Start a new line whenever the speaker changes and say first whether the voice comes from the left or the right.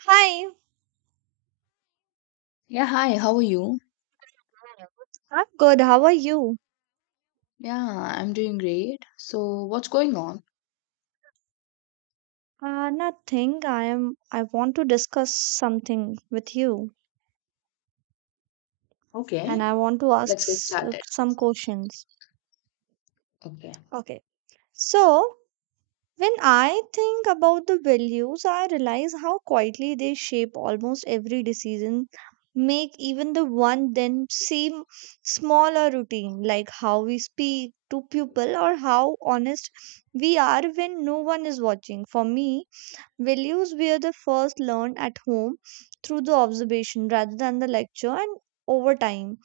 right: Hi,
left: Yeah, hi, how are you?
right: I'm good. How are you?
left: Yeah, I'm doing great. So, what's going on?
right: Nothing. I am. I want to discuss something with you,
left: Okay,
right: and I want to ask
left: let's get started.
right: some questions.
left: Okay.
right: Okay. So, when I think about the values, I realize how quietly they shape almost every decision, make even the one then seem smaller routine, like how we speak to people or how honest we are when no one is watching. For me, values were the first learned at home through the observation rather than the lecture and over time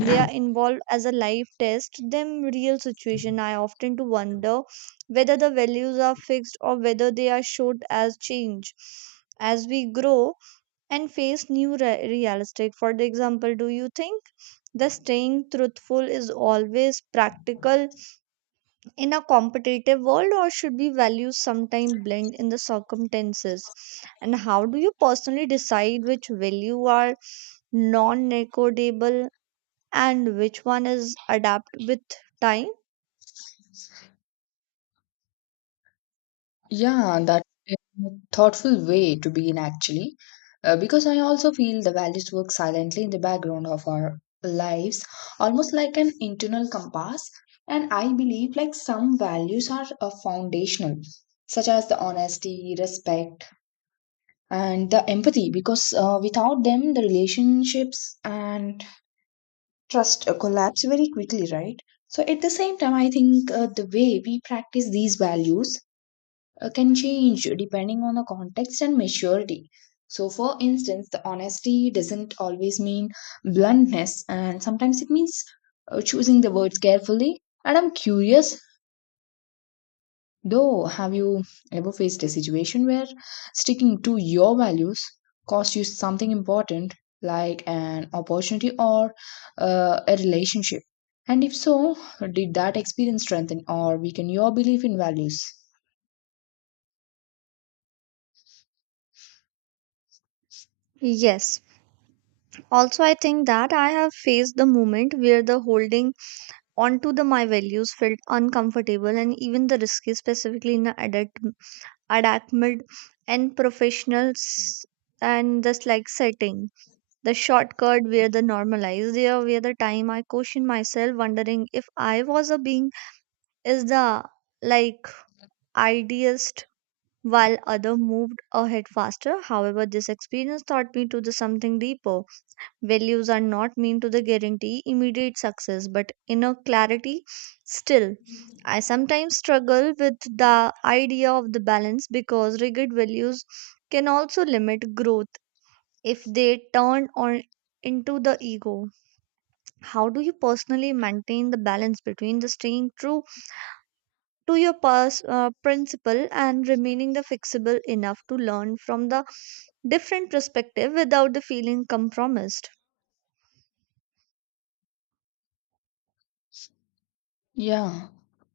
right: they are involved as a life test them real situation. I often to wonder whether the values are fixed or whether they are showed as change as we grow and face new realistic. For the example, do you think the staying truthful is always practical in a competitive world, or should be values sometimes blend in the circumstances, and how do you personally decide which value are non-negotiable and which one is adapt with time?
left: Yeah, that's a thoughtful way to begin because I also feel the values work silently in the background of our lives, almost like an internal compass. And I believe like some values are foundational, such as the honesty, respect, and the empathy, because without them, the relationships and trust collapse very quickly, right? So, at the same time, I think the way we practice these values can change depending on the context and maturity. So, for instance, the honesty doesn't always mean bluntness, and sometimes it means choosing the words carefully. And I'm curious though, have you ever faced a situation where sticking to your values cost you something important, like an opportunity or a relationship? And if so, did that experience strengthen or weaken your belief in values?
right: Yes, also I think that I have faced the moment where the holding onto the my values felt uncomfortable and even the risky, specifically in the adult and professionals, and this like setting the shortcut where the normalized. There where the time I question myself wondering if I was a being, is the, like, idealist while other moved ahead faster. However, this experience taught me to the something deeper. Values are not mean to the guarantee immediate success but inner clarity. Still, I sometimes struggle with the idea of the balance because rigid values can also limit growth if they turn on into the ego. How do you personally maintain the balance between the staying true to your principle and remaining the flexible enough to learn from the different perspective without the feeling compromised?
left: Yeah,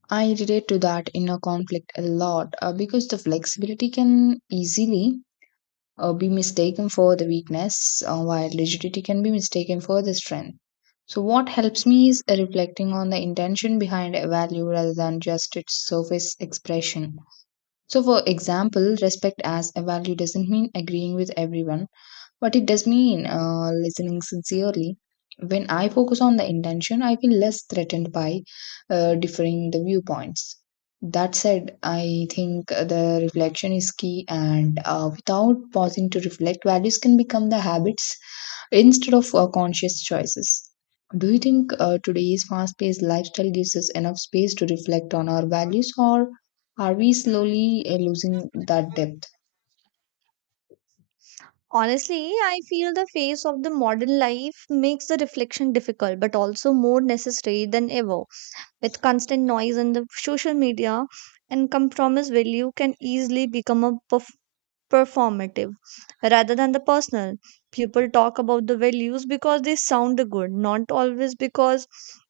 left: I relate to that inner conflict a lot because the flexibility can easily be mistaken for the weakness, while rigidity can be mistaken for the strength. So, what helps me is reflecting on the intention behind a value rather than just its surface expression. So, for example, respect as a value doesn't mean agreeing with everyone but it does mean listening sincerely. When I focus on the intention, I feel less threatened by differing the viewpoints. That said, I think the reflection is key, and without pausing to reflect, values can become the habits instead of conscious choices. Do you think today's fast paced lifestyle gives us enough space to reflect on our values, or are we slowly losing that depth?
right: Honestly, I feel the phase of the modern life makes the reflection difficult but also more necessary than ever. With constant noise and the social media and compromise, value can easily become a performative rather than the personal. People talk about the values because they sound good, not always because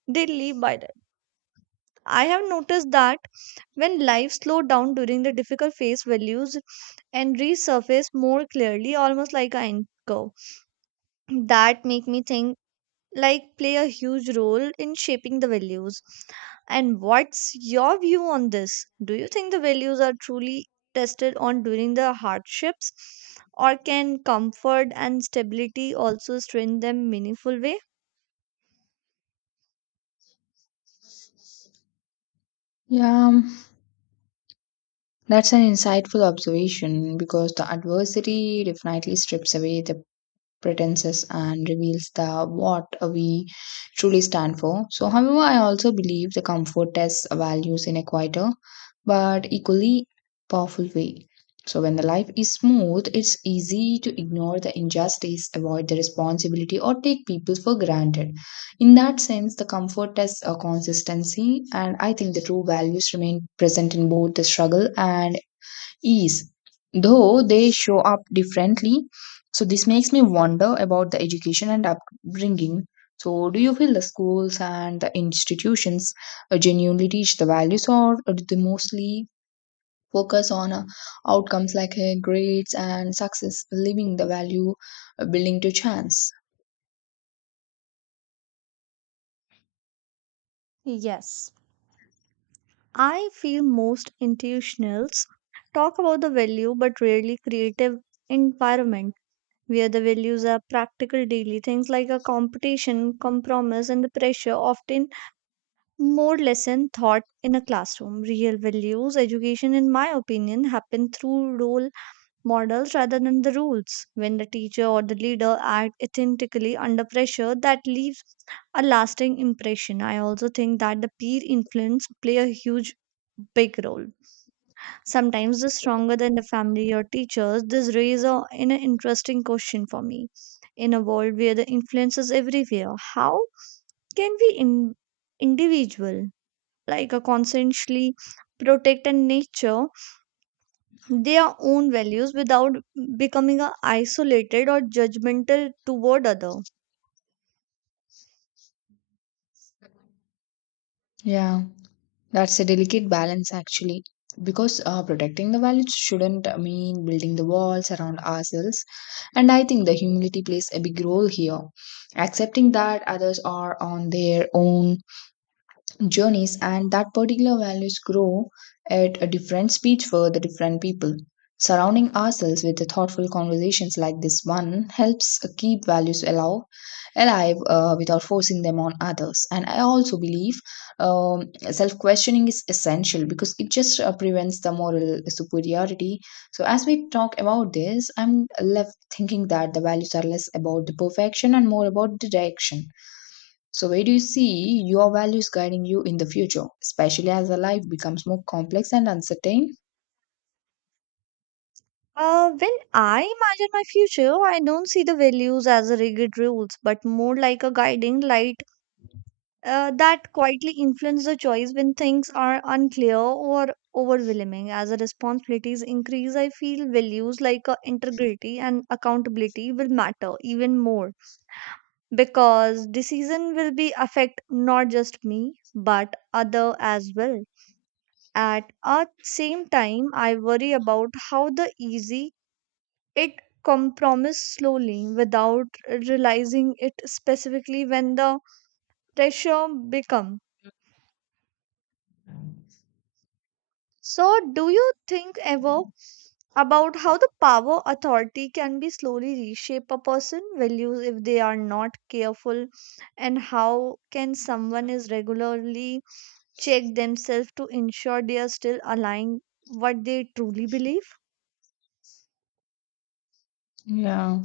right: they live by that. I have noticed that when life slowed down during the difficult phase, values and resurface more clearly, almost like an anchor that make me think like play a huge role in shaping the values. And what's your view on this? Do you think the values are truly tested on during the hardships, or can comfort and stability also strengthen them meaningful way?
left: Yeah, that's an insightful observation because the adversity definitely strips away the pretenses and reveals the what we truly stand for. So, however, I also believe the comfort tests values in a quieter but equally powerful way. So, when the life is smooth, it's easy to ignore the injustice, avoid the responsibility, or take people for granted. In that sense, the comfort tests a consistency, and I think the true values remain present in both the struggle and ease, though they show up differently. So, this makes me wonder about the education and upbringing. So, do you feel the schools and the institutions genuinely teach the values, or do they mostly focus on outcomes like grades and success, leaving the value building to chance?
right: Yes, I feel most institutionals talk about the value but rarely creative environment where the values are practical daily. Things like a competition, compromise and the pressure often more lesson thought in a classroom. Real values education, in my opinion, happen through role models rather than the rules. When the teacher or the leader act authentically under pressure, that leaves a lasting impression. I also think that the peer influence play a huge big role, sometimes the stronger than the family or teachers. This raises a, in an interesting question for me. In a world where the influence is everywhere, how can we in, individual, like a consciously protect and nature their own values without becoming a isolated or judgmental toward other?
left: Yeah. That's a delicate balance, actually, because protecting the values shouldn't mean building the walls around ourselves. And I think the humility plays a big role here. Accepting that others are on their own journeys and that particular values grow at a different speed for the different people, surrounding ourselves with the thoughtful conversations like this one helps keep values alive without forcing them on others. And I also believe um, self-questioning is essential because it just prevents the moral superiority. So as we talk about this, I'm left thinking that the values are less about the perfection and more about the direction. So, where do you see your values guiding you in the future, especially as a life becomes more complex and uncertain?
right: When I imagine my future, I don't see the values as a rigid rules, but more like a guiding light that quietly influence the choice when things are unclear or overwhelming. As the responsibilities increase, I feel values like integrity and accountability will matter even more, because decision will be affect not just me but other as well. At a same time, I worry about how the easy it compromise slowly without realizing it, specifically when the pressure become. So do you think ever about how the power authority can be slowly reshape a person values if they are not careful, and how can someone is regularly check themselves to ensure they are still aligning what they truly believe?
left: Yeah.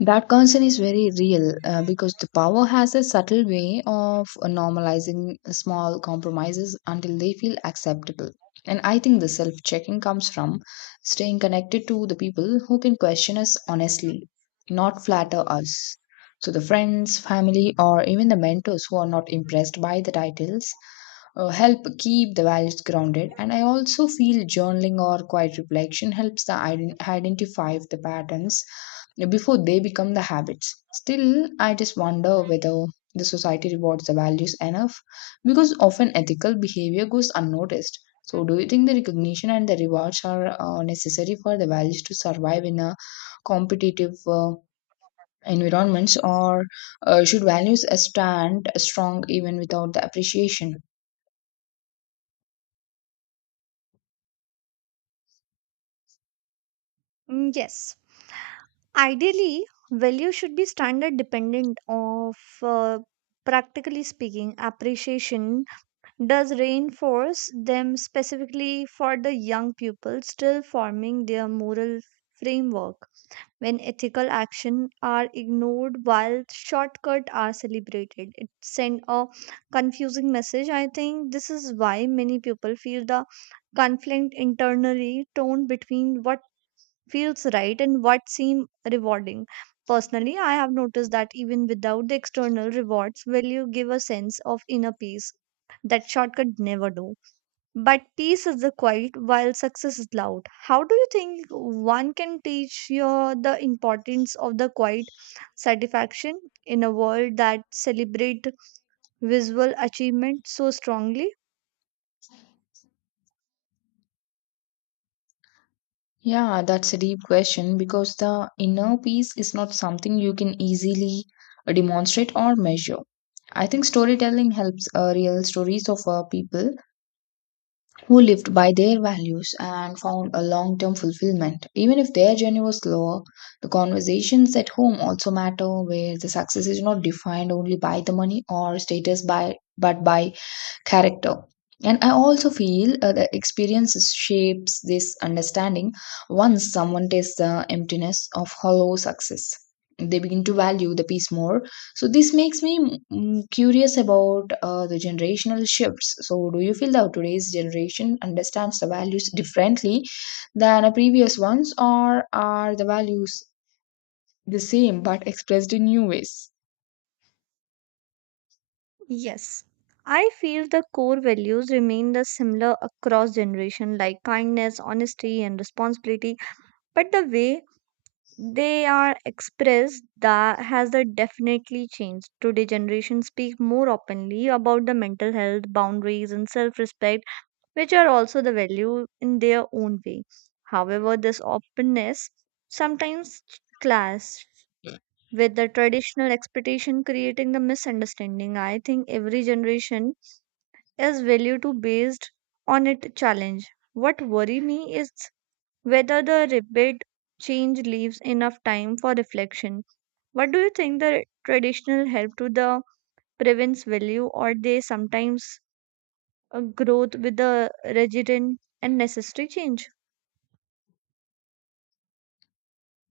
left: That concern is very real because the power has a subtle way of normalizing small compromises until they feel acceptable. And I think the self checking comes from staying connected to the people who can question us honestly, not flatter us. So, the friends, family, or even the mentors who are not impressed by the titles help keep the values grounded. And I also feel journaling or quiet reflection helps the identify the patterns before they become the habits. Still, I just wonder whether the society rewards the values enough because often ethical behavior goes unnoticed. So, do you think the recognition and the rewards are necessary for the values to survive in a competitive environments, or should values stand strong even without the appreciation?
right: Mm, yes, ideally value should be standard dependent of, uh, practically speaking, appreciation does reinforce them, specifically for the young people still forming their moral framework. When ethical action are ignored while shortcuts are celebrated, it sends a confusing message. I think this is why many people feel the conflict internally, torn between what feels right and what seems rewarding. Personally, I have noticed that even without the external rewards, value you give a sense of inner peace that shortcut never do. But peace is the quiet while success is loud. How do you think one can teach your the importance of the quiet satisfaction in a world that celebrate visual achievement so strongly?
left: Yeah, that's a deep question because the inner peace is not something you can easily demonstrate or measure. I think storytelling helps, real stories of people who lived by their values and found a long term fulfillment. Even if their journey was slower, the conversations at home also matter, where the success is not defined only by the money or status, but by character. And I also feel the experiences shapes this understanding. Once someone tastes the emptiness of hollow success, they begin to value the peace more. So this makes me curious about the generational shifts. So do you feel that today's generation understands the values differently than the previous ones, or are the values the same but expressed in new ways?
right: Yes, I feel the core values remain the similar across generation, like kindness, honesty and responsibility, but the way they are expressed, that has that definitely changed. Today generations speak more openly about the mental health boundaries and self-respect, which are also the value in their own way. However, this openness sometimes clash with the traditional expectation, creating the misunderstanding. I think every generation is value to based on its challenge. What worry me is whether the rapid change leaves enough time for reflection. What do you think, the traditional help to the prevents value, or they sometimes growth with the resident and necessary change?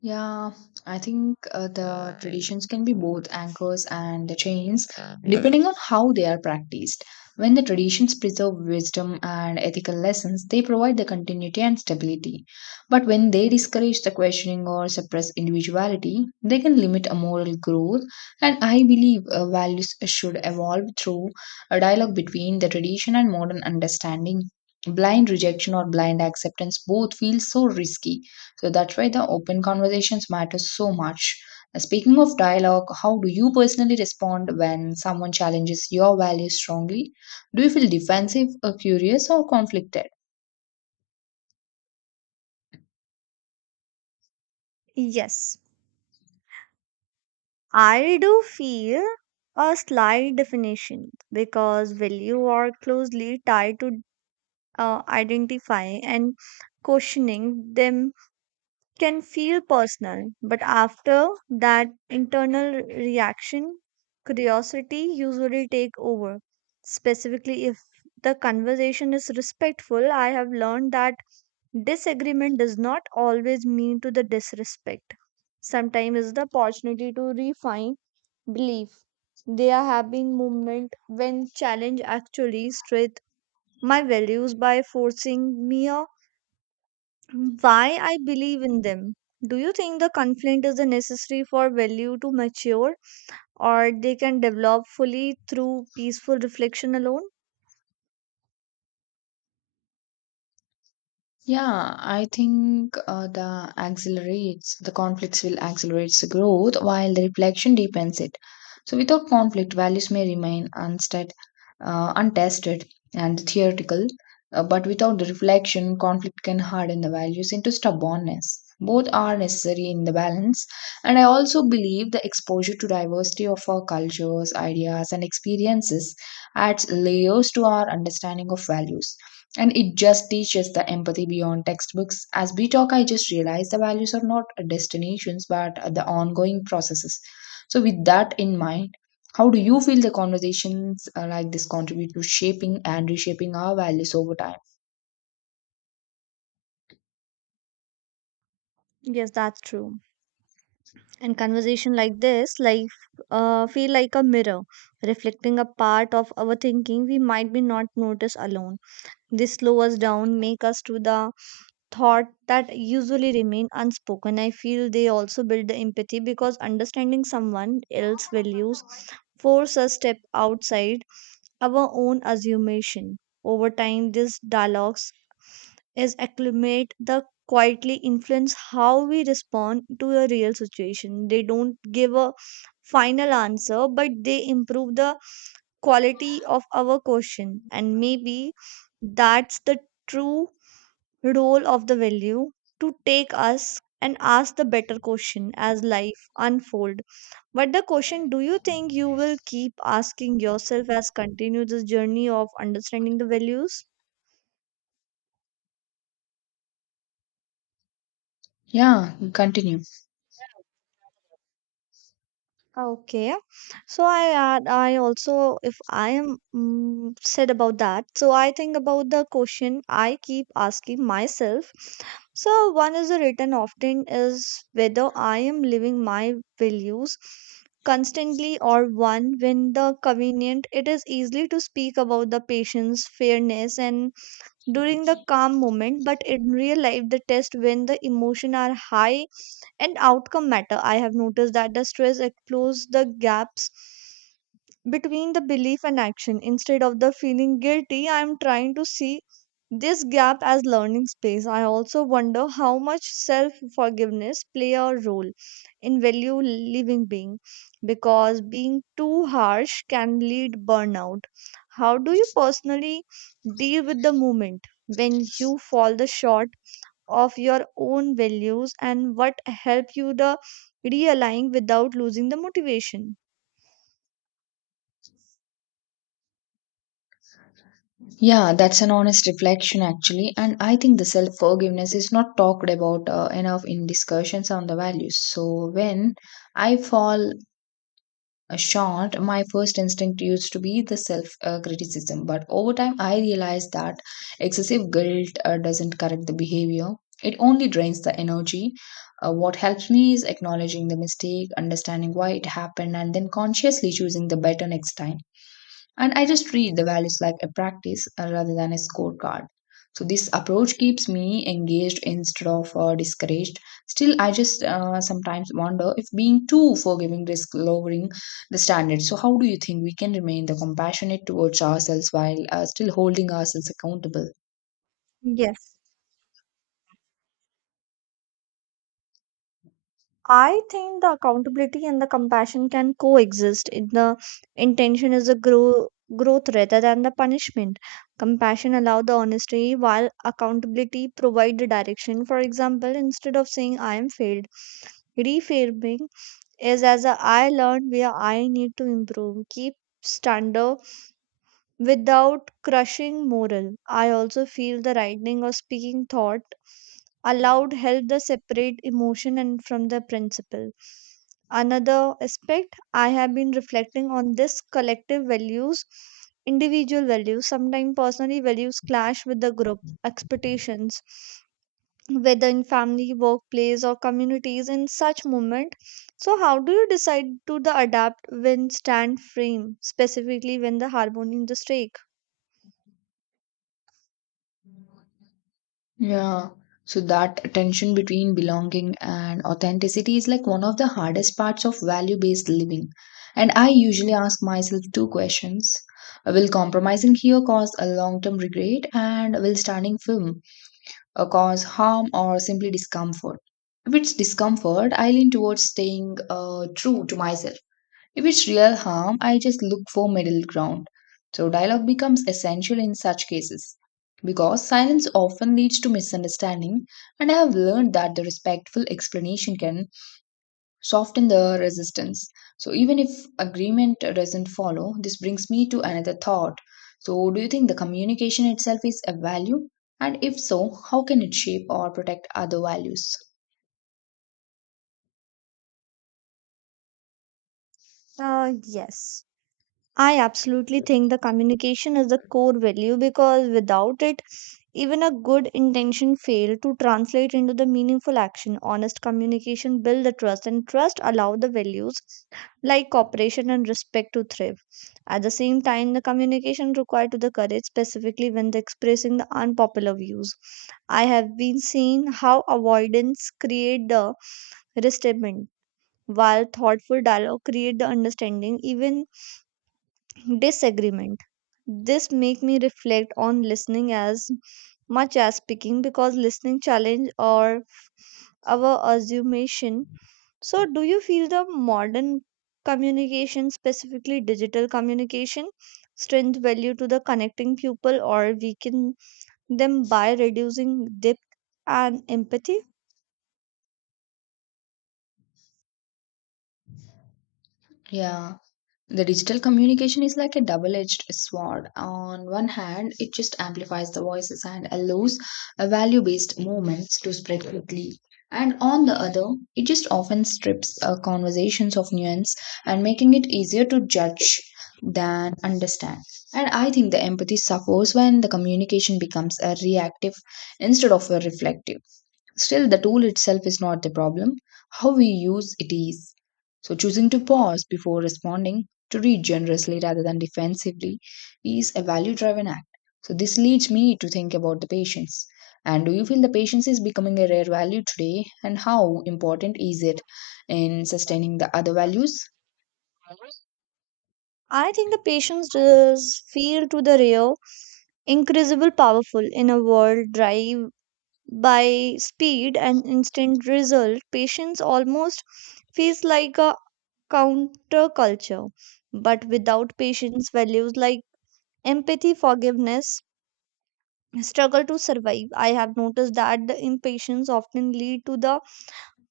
left: Yeah, I think the traditions can be both anchors and the chains depending on how they are practiced. When the traditions preserve wisdom and ethical lessons, they provide the continuity and stability. But when they discourage the questioning or suppress individuality, they can limit a moral growth. And I believe values should evolve through a dialogue between the tradition and modern understanding. Blind rejection or blind acceptance both feel so risky, so that's why the open conversations matter so much. Speaking of dialogue, how do you personally respond when someone challenges your values strongly? Do you feel defensive, or curious, or conflicted?
right: Yes, I do feel a slight definition because value are closely tied to identifying, and questioning them can feel personal, but after that internal reaction, curiosity usually take over. Specifically, if the conversation is respectful, I have learned that disagreement does not always mean to the disrespect. Sometimes it's the opportunity to refine belief. There have been moments when challenge actually strength my values by forcing me why I believe in them. Do you think the conflict is a necessary for value to mature, or they can develop fully through peaceful reflection alone?
left: Yeah, I think the conflicts will accelerate the growth while the reflection deepens it. So without conflict, values may remain unstead, untested and theoretical, but without the reflection, conflict can harden the values into stubbornness. Both are necessary in the balance, and I also believe the exposure to diversity of our cultures, ideas, and experiences adds layers to our understanding of values, and it just teaches the empathy beyond textbooks. As we talk, I just realized the values are not destinations but the ongoing processes. So with that in mind, how do you feel the conversations like this contribute to shaping and reshaping our values over time?
right: Yes, that's true. And conversation like this, feel like a mirror, reflecting a part of our thinking we might be not notice alone. They slow us down, make us to the thought that usually remain unspoken. I feel they also build the empathy because understanding someone else's values force us step outside our own assumption. Over time, these dialogues is acclimate the quietly influence how we respond to a real situation. They don't give a final answer, but they improve the quality of our question. And maybe that's the true role of the value, to take us and ask the better question as life unfold. But the question, do you think you will keep asking yourself as continue this journey of understanding the values?
left: Yeah, continue.
right: Okay, so I also, if I am mm said about that, so I think about the question I keep asking myself. So one is the written often is whether I am living my values constantly or one when the convenient. It is easily to speak about the patience, fairness, and during the calm moment, but in real life the test when the emotion are high and outcome matter. I have noticed that the stress explores the gaps between the belief and action. Instead of the feeling guilty, I am trying to see this gap as learning space. I also wonder how much self forgiveness play a role in value living being, because being too harsh can lead burnout. How do you personally deal with the moment when you fall the short of your own values, and what help you the realign without losing the motivation?
left: Yeah, that's an honest reflection actually, and I think the self forgiveness is not talked about enough in discussions on the values. So when I fall short, my first instinct used to be the self criticism. But over time, I realized that excessive guilt doesn't correct the behavior, it only drains the energy. What helps me is acknowledging the mistake, understanding why it happened, and then consciously choosing the better next time. And I just treat the values like a practice rather than a scorecard. So this approach keeps me engaged instead of discouraged. Still, I just sometimes wonder if being too forgiving risks lowering the standard. So how do you think we can remain the compassionate towards ourselves while still holding ourselves accountable?
right: Yes, I think the accountability and the compassion can coexist in the intention is a growth rather than the punishment. Compassion allow the honesty while accountability provide the direction. For example, instead of saying I am failed, reframing is as a I learned where I need to improve. Keep standard without crushing moral. I also feel the writing or speaking thought aloud help the separate emotion and from the principle. Another aspect I have been reflecting on, this collective values, individual values, sometimes personally values clash with the group expectations, whether in family, workplace, or communities in such moment. So how do you decide to the adapt when stand frame, specifically when the harmony is the stake?
left: Yeah. So that tension between belonging and authenticity is like one of the hardest parts of value-based living. And I usually ask myself two questions. Will compromising here cause a long-term regret, and will standing firm cause harm or simply discomfort? If it's discomfort, I lean towards staying true to myself. If it's real harm, I just look for middle ground. So dialogue becomes essential in such cases because silence often leads to misunderstanding, and I have learned that the respectful explanation can soften the resistance. So even if agreement doesn't follow, this brings me to another thought. So do you think the communication itself is a value? And if so, how can it shape or protect other values?
right: Yes, I absolutely think the communication is the core value because without it, even a good intention fail to translate into the meaningful action. Honest communication build the trust, and trust allow the values like cooperation and respect to thrive. At the same time, the communication required to the courage, specifically when the expressing the unpopular views. I have been seeing how avoidance create the resentment, while thoughtful dialogue create the understanding. Even disagreement. This make me reflect on listening as much as speaking because listening challenge or our assumption. So do you feel the modern communication, specifically digital communication, strength value to the connecting people or weaken them by reducing depth and empathy?
left: Yeah, the digital communication is like a double edged sword. On one hand, it just amplifies the voices and allows value based movements to spread quickly. And on the other, it just often strips conversations of nuance and making it easier to judge than understand. And I think the empathy suffers when the communication becomes a reactive instead of a reflective. Still, the tool itself is not the problem, how we use it is. So, choosing to pause before responding, to read generously rather than defensively, is a value driven act. So, this leads me to think about the patience. And do you feel the patience is becoming a rare value today? And how important is it in sustaining the other values?
right: I think the patience does feel to the real increasable powerful. In a world drive by speed and instant result, patience almost feels like a counterculture. But without patience, values like empathy, forgiveness, struggle to survive. I have noticed that the impatience often lead to the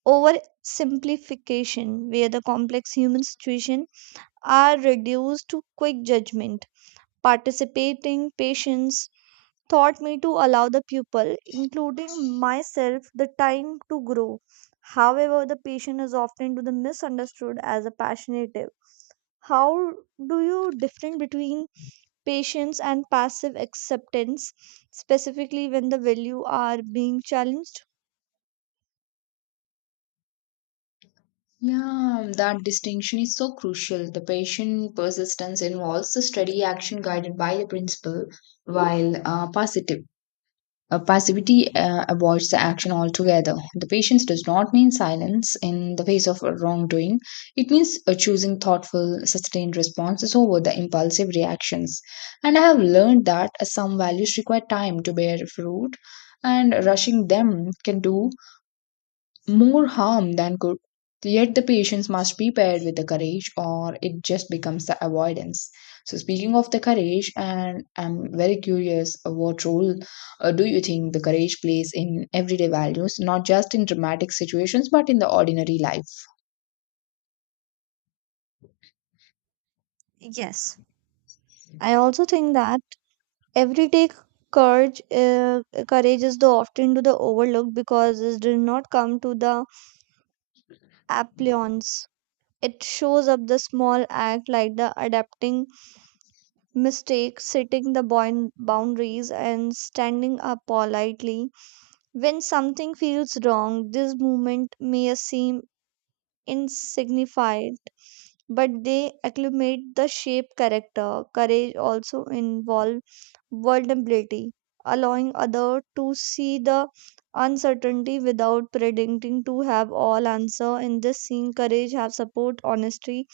right: oversimplification, where the complex human situation are reduced to quick judgment. Participating patience taught me to allow the pupil, including myself, the time to grow. However, the patient is often to the misunderstood as a passionative. How do you different between patience and passive acceptance, specifically when the value are being challenged?
left: Yeah, that distinction is so crucial. The patient persistence involves the steady action guided by the principle, while positive passivity avoids the action altogether. The patience does not mean silence in the face of wrongdoing. It means choosing thoughtful, sustained responses over the impulsive reactions. And I have learned that some values require time to bear fruit, and rushing them can do more harm than good. Yet the patience must be paired with the courage, or it just becomes the avoidance. So, speaking of the courage, and I'm very curious, what role do you think the courage plays in everyday values, not just in dramatic situations, but in the ordinary life?
right: Yes, I also think that everyday courage, uh, courage is the often to the overlook because it did not come to the applause. It shows up the small act like the adapting mistakes, setting the boundaries, and standing up politely when something feels wrong. This movement may seem insignificant, but they acclimate the shape character. Courage also involves vulnerability, allowing other to see the uncertainty without predicting to have all answer. In this scene, courage have support, honesty,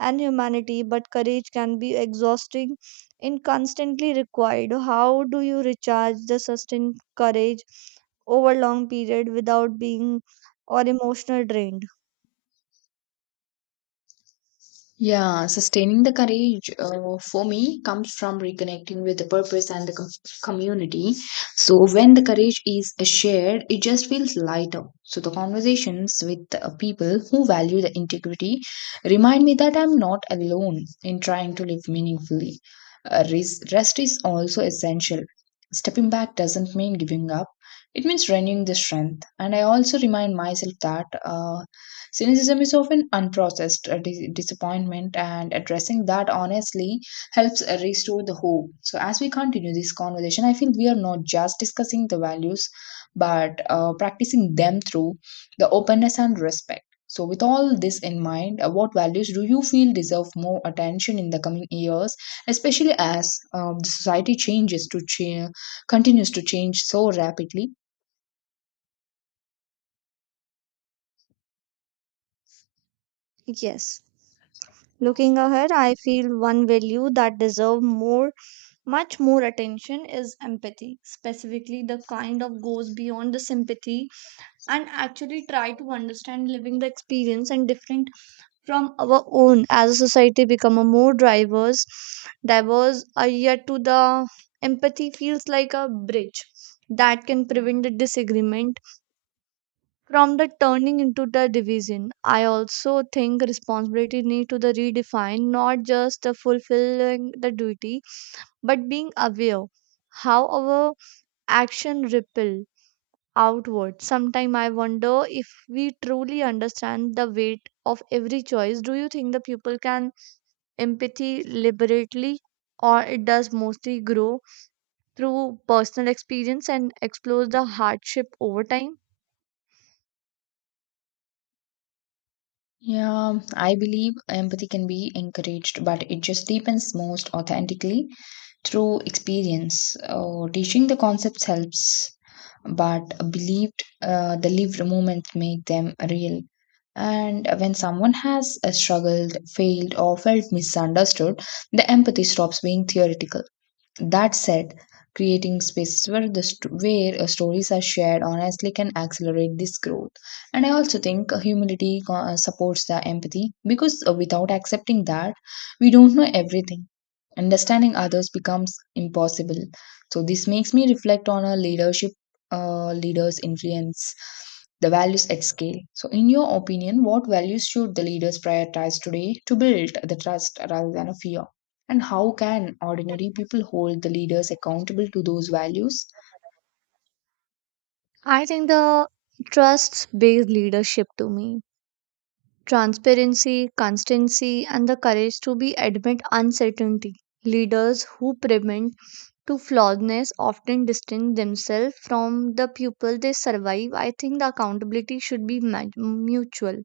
right: and humanity, but courage can be exhausting and constantly required. How do you recharge the sustained courage over long period without being or emotional drained?
left: Yeah, sustaining the courage for me comes from reconnecting with the purpose and the community. So, when the courage is shared, it just feels lighter. So, the conversations with people who value the integrity remind me that I'm not alone in trying to live meaningfully. Rest is also essential. Stepping back doesn't mean giving up, it means renewing the strength. And I also remind myself that. Cynicism is often unprocessed disappointment, and addressing that honestly helps restore the hope. So, as we continue this conversation, I feel we are not just discussing the values but practicing them through the openness and respect. So, with all this in mind, what values do you feel deserve more attention in the coming years, especially as the society changes to cha- continues to change so rapidly?
right: Yes. Looking ahead, I feel one value that deserve much more attention is empathy, specifically the kind of goes beyond the sympathy and actually try to understand living the experience and different from our own. As a society become a more drivers, diverse, yet to the empathy feels like a bridge that can prevent the disagreement from the turning into the division. I also think responsibility need to the redefine, not just the fulfilling the duty but being aware how our action ripple outward. Sometime I wonder if we truly understand the weight of every choice. Do you think the people can empathy liberately, or it does mostly grow through personal experience and explores the hardship over time?
left: Yeah, I believe empathy can be encouraged, but it just deepens most authentically through experience. Teaching the concepts helps, but believed the lived moments make them real. And when someone has struggled, failed, or felt misunderstood, the empathy stops being theoretical. That said, creating spaces where stories are shared honestly can accelerate this growth. And I also think humility supports the empathy because without accepting that, we don't know everything. Understanding others becomes impossible. So this makes me reflect on a leadership leader's influence, the values at scale. So, in your opinion, what values should the leaders prioritize today to build the trust rather than a fear? And how can ordinary people hold the leaders accountable to those values?
right: I think the trust based leadership to me transparency, constancy, and the courage to be admit uncertainty. Leaders who prevent to flawedness often distance themselves from the people they survive. I think the accountability should be mutual,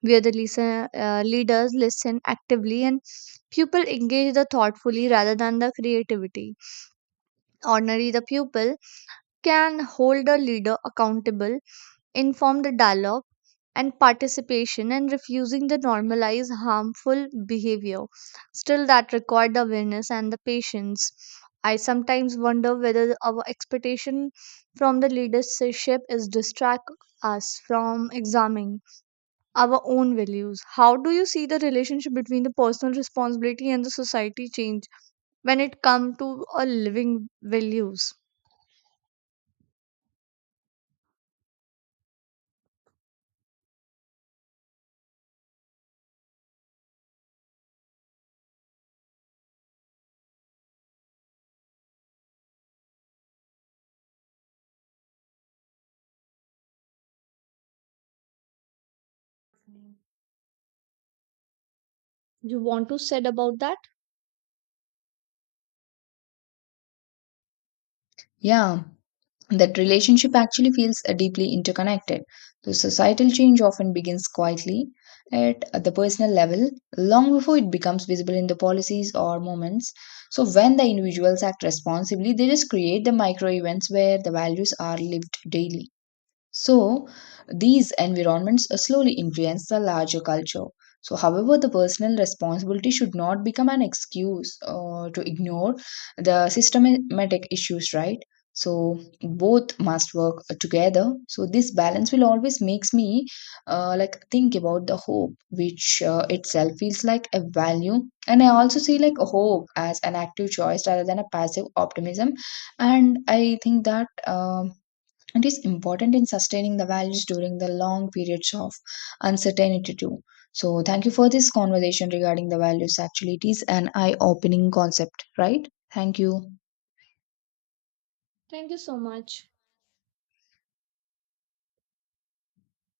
right: where the leaders listen actively and pupil engage the thoughtfully rather than the creativity. Ordinary, the pupil can hold the leader accountable, inform the dialogue and participation and refusing the normalize harmful behavior. Still, that required the awareness and the patience. I sometimes wonder whether our expectation from the leadership is distract us from examining our own values. How do you see the relationship between the personal responsibility and the society change when it comes to a living values? You want to said about that,
left: Yeah, that relationship actually feels deeply interconnected. The societal change often begins quietly at the personal level long before it becomes visible in the policies or moments. So, when the individuals act responsibly, they just create the micro events where the values are lived daily. So these environments slowly influence the larger culture. So, however, the personal responsibility should not become an excuse to ignore the systematic issues, right? So both must work together. So this balance will always makes me like think about the hope, which itself feels like a value. And I also see like a hope as an active choice rather than a passive optimism. And I think that it is important in sustaining the values during the long periods of uncertainty, too. So, thank you for this conversation regarding the values. Actually, it is an eye opening concept, right? Thank you.
right: Prince?